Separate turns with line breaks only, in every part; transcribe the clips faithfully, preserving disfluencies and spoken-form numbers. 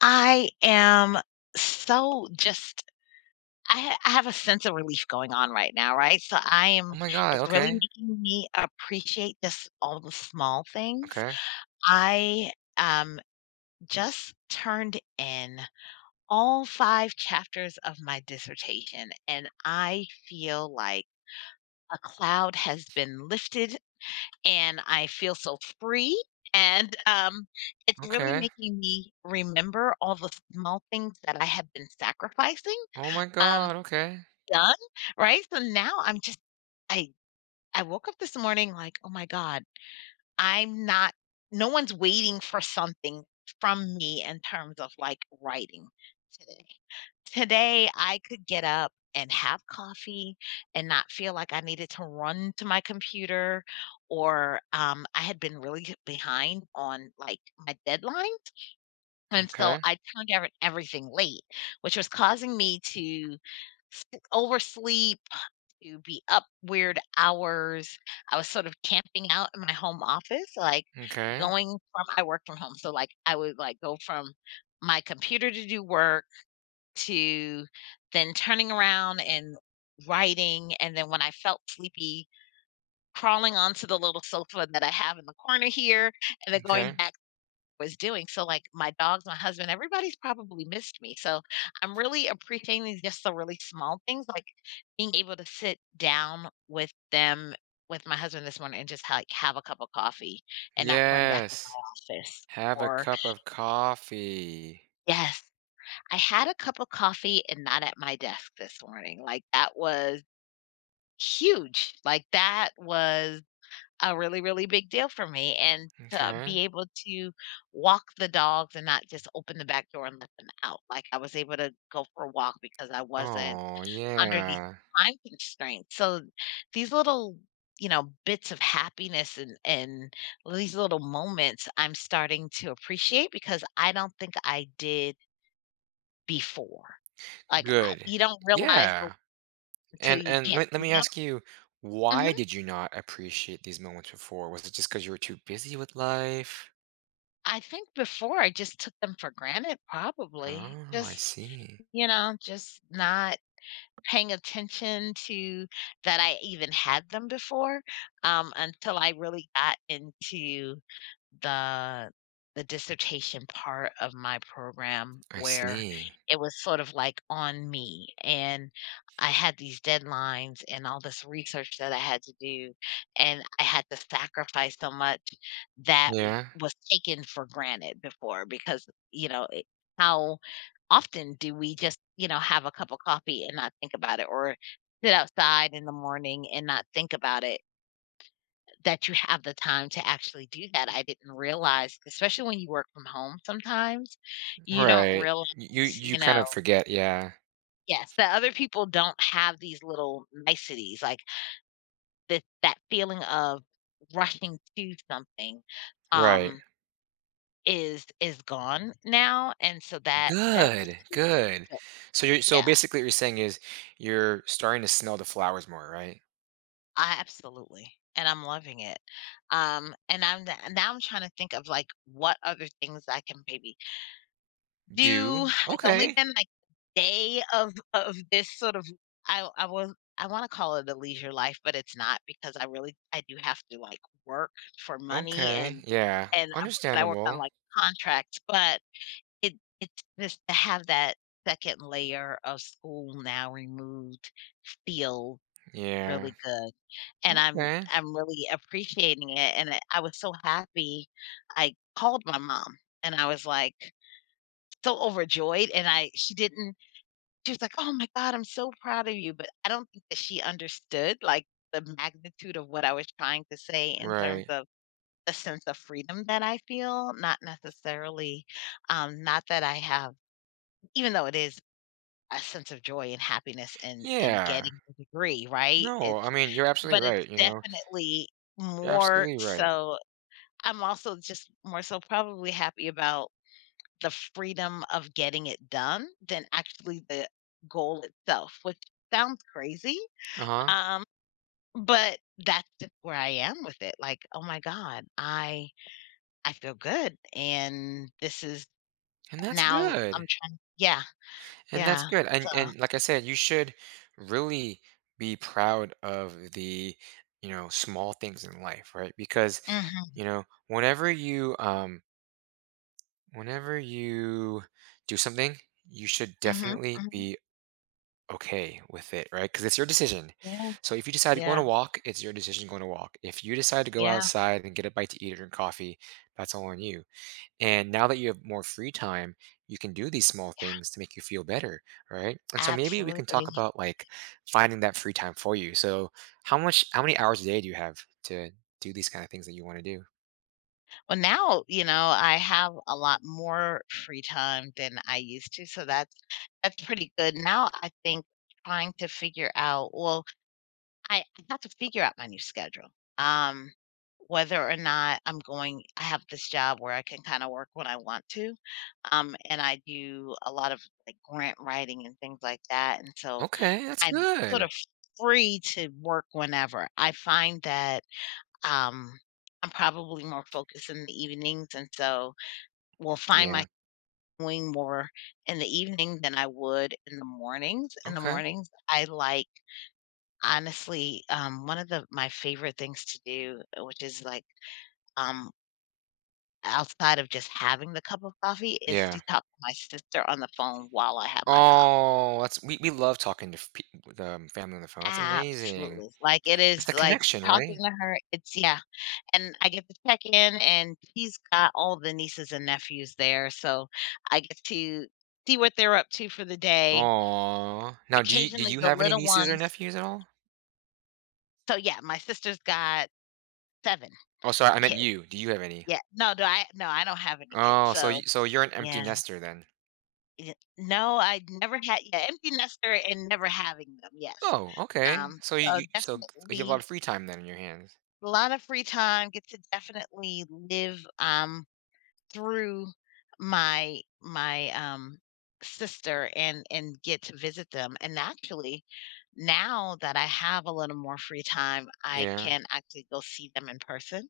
I am so just I ha I have a sense of relief going on right now, right? So I
Oh
am
my god,
It's really
okay.
making me appreciate just all the small things.
Okay.
I, um, just turned in all five chapters of my dissertation, and I feel like a cloud has been lifted and I feel so free, and um, it's really
Okay.
making me remember all the small things that I have been sacrificing,
Oh my
um,
god, okay.
done, right? So now I'm just I I woke up this morning like, "Oh my god, I'm not no one's waiting for something from me in terms of, like, writing today." Today, I could get up and have coffee and not feel like I needed to run to my computer, or um, I had been really behind on, like, my deadlines. And so
Okay.
I turned every- everything late, which was causing me to s- oversleep, to be up weird hours. I was sort of camping out in my home office, like
Okay.
going from I work from home. So, like, I would, like, go from my computer to do work, to then turning around and writing. And then when I felt sleepy, crawling onto the little sofa that I have in the corner here, and then going
Okay.
back to what I was doing. So, like, my dogs, my husband, everybody's probably missed me. So I'm really appreciating just the really small things, like being able to sit down with them, with my husband this morning, and just, like, have a cup of coffee and not run back to
Yes.
my office.
Have a
Or
cup of coffee.
yes, I had a cup of coffee and not at my desk this morning. Like, that was huge. Like, that was a really, really big deal for me. And to
Okay.
be able to walk the dogs and not just open the back door and let them out. Like, I was able to go for a walk because I wasn't
Oh,
under these
yeah.
time constraints. So these little you know bits of happiness and and these little moments I'm starting to appreciate because I don't think I did before. Like, I
Good.
you don't realize the
Yeah.
until
And
you
and
can't
let, let
do
me
them.
ask you, why
Mhm.
did you not appreciate these moments before? Was it just because you were too busy with life?
I think before I just took them for granted probably.
Oh, I
Just,
see.
you know, just not paying attention to that I even had them before, um, until I really got into the the dissertation part of my program
I
where
see.
it was sort of like on me, and I had these deadlines and all this research that I had to do, and I had to sacrifice so much that
Yeah.
was taken for granted before because, you know, it, how often do we just, you know, have a cup of coffee and not think about it, or sit outside in the morning and not think about it, that you have the time to actually do that. I didn't realize, especially when you work from home sometimes, you don't
Right.
realize,
You you
you
kind
know,
of forget, yeah.
yes, that other people don't have these little niceties, like that that feeling of rushing to something
Right.
um is is gone now. And so that that just
Good,
feels
good.
good.
So you're so
Yeah.
basically what you're saying is you're starting to smell the flowers more, right?
I absolutely, and I'm loving it. Um, and I'm the now I'm trying to think of, like, what other things I can maybe
Do?
do. It's only
Okay.
been, like, a day of of this sort of I I was I wanna call it a leisure life, but it's not because I really I do have to, like, work for money,
Okay.
and
Yeah.
and I but I work on,
Understandable.
like, contracts, but it it's just to have that second layer of school now removed feel
Yeah.
really good. And I'm
Okay.
I'm really appreciating it, and I I was so happy. I called my mom, and I was, like, so overjoyed, and I she didn't she was like, "Oh my god, I'm so proud of you," but I don't think that she understood, like, the magnitude of what I was trying to say in terms
Right.
of a sense of freedom that I feel, not necessarily, um, not that I have, even though it is a sense of joy and happiness in in
Yeah.
getting the degree, right?
No, I
It's
mean, you're absolutely
but it's
right, you know.
definitely
You're
more
absolutely right.
so. I'm also just more so probably happy about the freedom of getting it done than actually the goal itself, which sounds crazy.
Uh-huh.
Um, but that's just where I am with it. Like, oh my God, I I feel good. And this is
And that's
now
good.
I'm trying, yeah,
And that's
yeah.
good.
So.
And and like I said, you should really be proud of the, you know, small things in life, right? Because,
Mhm.
you know, whenever you um whenever you do something, you should
Mhm.
definitely
Mhm.
be okay with it, right? Because it's your decision.
Yeah.
So if you decide to go on
Yeah,
a walk, it's your decision going to walk. If you decide to go
yeah,
outside and get a bite to eat or drink coffee, that's all on you. And now that you have more free time, you can do these small
yeah,
things to make you feel better, right? And so maybe we can talk
absolutely.
about like finding that free time for you. So how much how many hours a day do you have to do these kind of things that you want to do?
Well, now, you know, I have a lot more free time than I used to, so that's that's pretty good. Now I think trying to figure out, well, I I have to figure out my new schedule. Um, whether or not I'm going, I have this job where I can kind of work when I want to. Um, and I do a lot of, like, grant writing and things like that. And so
Okay, that's
I'm sort
good.
of free to work whenever. I find that Um, I'm probably more focused in the evenings, and so will find my
Yeah.
doing more in the evening than I would in the mornings. In the
Okay.
mornings, I like honestly, um, one of the my favorite things to do, uh, which is, like, um outside of just having the cup of coffee, is
Yeah.
to talk to my sister on the phone while I have my coffee.
Oh, that's we we love talking to f pe with, um, family on the phone, that's amazing.
Absolutely. Like, it
It's
is,
the
like,
connection,
talking
right?
to her, it's, yeah, and I get to check in, and he's got all the nieces and nephews there, so I get to see what they're up to for the day.
Oh, now do you do
Occasionally,
you
the
have any
little
nieces or
ones,
nephews at all?
so, yeah, my sister's got seven
Oh, sorry, I meant
kids.
you. Do you have any?
Yeah. No, do I no, I don't have any kids,
Oh, so
so
you so you're an empty
yeah.
nester then.
Yeah. No, I never had, yeah, empty nester and never having them, yes.
Oh, okay.
Um,
So you
so
you so you have a lot of
definitely
free time then in your hands.
a lot of free time, get to definitely live, um through my my um sister, and and get to visit them, and actually now that I have a little more free time, I
Yeah.
can actually go see them in person,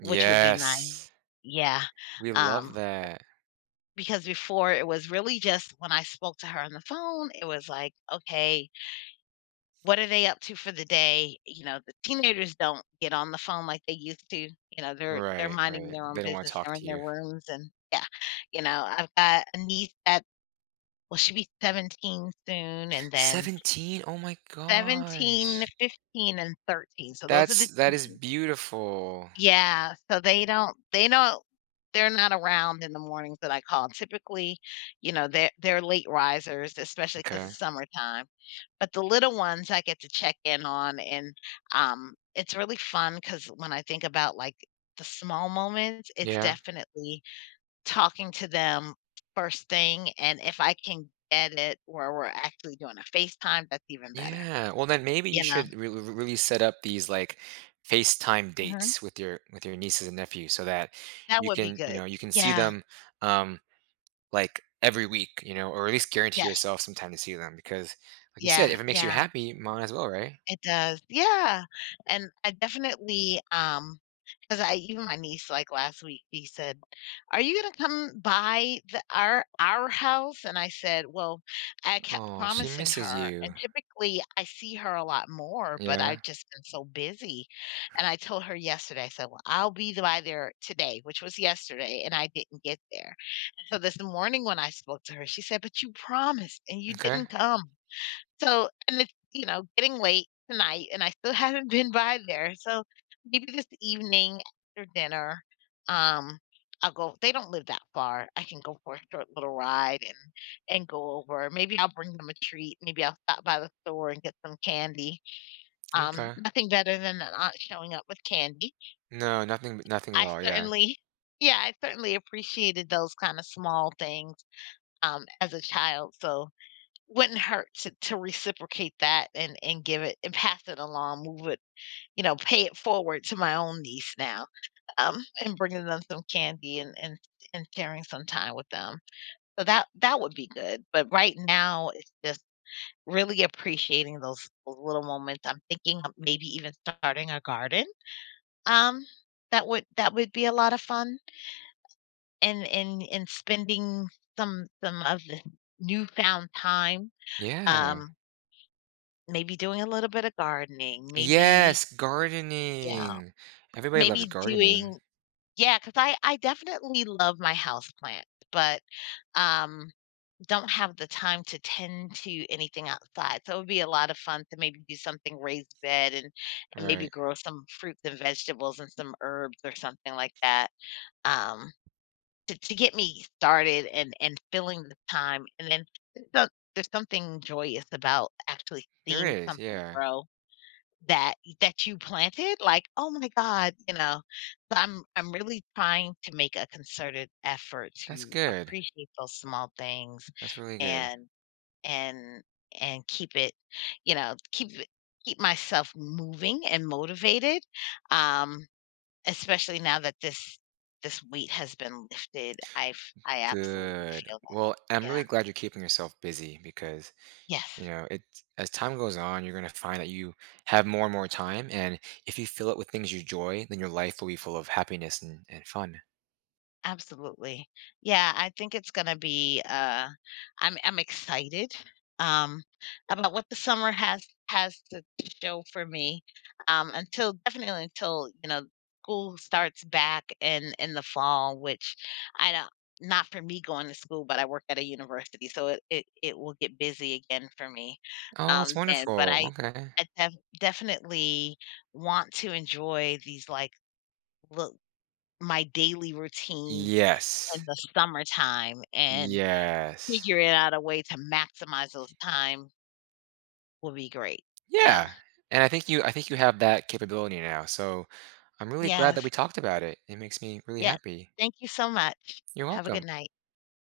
which would be nice, yeah.
We love
um
that.
because before, it was really just when I spoke to her on the phone, it was like, okay, what are they up to for the day? You know, the teenagers don't get on the phone like they used to, you know, they're they're
Right,
minding
right.
their own
They don't wanna
business,
talk
they're
to
in their
you.
rooms, and yeah. You know, I've got a niece that, well, she'll be seventeen soon, and then
seventeen? Oh my
seventeen,
gosh.
fifteen, and thirteen. So those are
That's
the
that is
teens.
beautiful.
Yeah, so they don't they don't they're not around in the mornings that I call. Typically, you know, they're they're late risers, especially 'cause
Okay.
it's summertime. But the little ones I get to check in on, and, um, it's really fun 'cause when I think about, like, the small moments, it's
Yeah.
definitely talking to them first thing, and if I can get it where we're actually doing a FaceTime, that's even better,
Yeah. Well, then maybe you
you know?
should re- re- really set up these like FaceTime
Mhm.
dates with your with your nieces and nephews so that
That
you
would be
can, you
good.
know, you can see
Yeah.
them um like every week, you know, or at least guarantee
Yes.
yourself some time to see them because like you said,
Yeah,
if it makes you
yeah.
happy, might as well, right?
It does, yeah, and I definitely, um, because I, even my niece, like, last week, she said, "Are you gonna come by the our our house?" And I said, "Well, I kept
Oh, she
promising
misses
her,
you.
and typically I see her a lot more, but
Yeah.
I've just been so busy." And I told her yesterday, I said, "Well, I'll be by there today," which was yesterday, and I didn't get there. And so this morning when I spoke to her, she said, "But you promised, and you
Okay.
didn't come." So, and it's, you know, getting late tonight, and I still haven't been by there, so maybe this evening after dinner, um, I'll go, they don't live that far, I can go for a short little ride and and go over. Maybe I'll bring them a treat, maybe I'll stop by the store and get some candy. Um,
Okay.
nothing better than an aunt showing up with candy.
No, nothing nothing at
I
all. Yeah.
certainly yeah, I certainly appreciated those kinda small things, um, as a child, so wouldn't hurt to to reciprocate that, and and give it, and pass it along, move it, you know, pay it forward to my own niece now, um, and bringing them some candy, and and and sharing some time with them. So that that would be good, but right now, it's just really appreciating those those little moments. I'm thinking of maybe even starting a garden, um, that would that would be a lot of fun, and and and spending some some of the newfound time,
Yeah.
um maybe doing a little bit of gardening, maybe,
Yes,
yeah,
gardening. Everybody loves
maybe
gardening.
doing, yeah. 'Cause I I definitely love my house houseplant, but, um, don't have the time to tend to anything outside, so it would be a lot of fun to maybe do something raised bed, and and maybe
Right.
grow some fruits and vegetables and some herbs or something like that, um, to to get me started, and and filling the time, and then there's some there's something joyous about actually
There
seeing
is.
something
Yeah.
grow That that you planted. Like, "Oh my god," you know? So I'm I'm really trying to make a concerted effort
That's
to
good.
appreciate those small things,
That's really good.
and and and keep it, you know, keep it keep myself moving and motivated, um, especially now that this this weight has been lifted. I've I absolutely
Good.
feel that.
Well, I'm
Yeah.
really glad you're keeping yourself busy because, you
Yes.
know, it as time goes on, you're going to find that you have more and more time. And if you fill it with things you enjoy, then your life will be full of happiness and, and fun.
Absolutely. Yeah, I think it's gonna be, uh I'm I'm excited, um, about what the summer has has to show for me, um, until definitely until, you know, school starts back in in the fall, which I don't, not for me going to school, but I work at a university, so it it it will get busy again for me,
Oh, that's
um, then, but
wonderful.
I
Okay.
I def definitely want to enjoy these, like, look, my daily routine
Yes.
in the summertime, and
Yes.
figuring out a way to maximize those time will be great. Yeah.
Yeah. And I think you I think you have that capability now. So I'm really glad that we
Yes.
talked about it. It makes me really
Yes.
happy.
Thank you so much.
You're
Have a
welcome.
good night.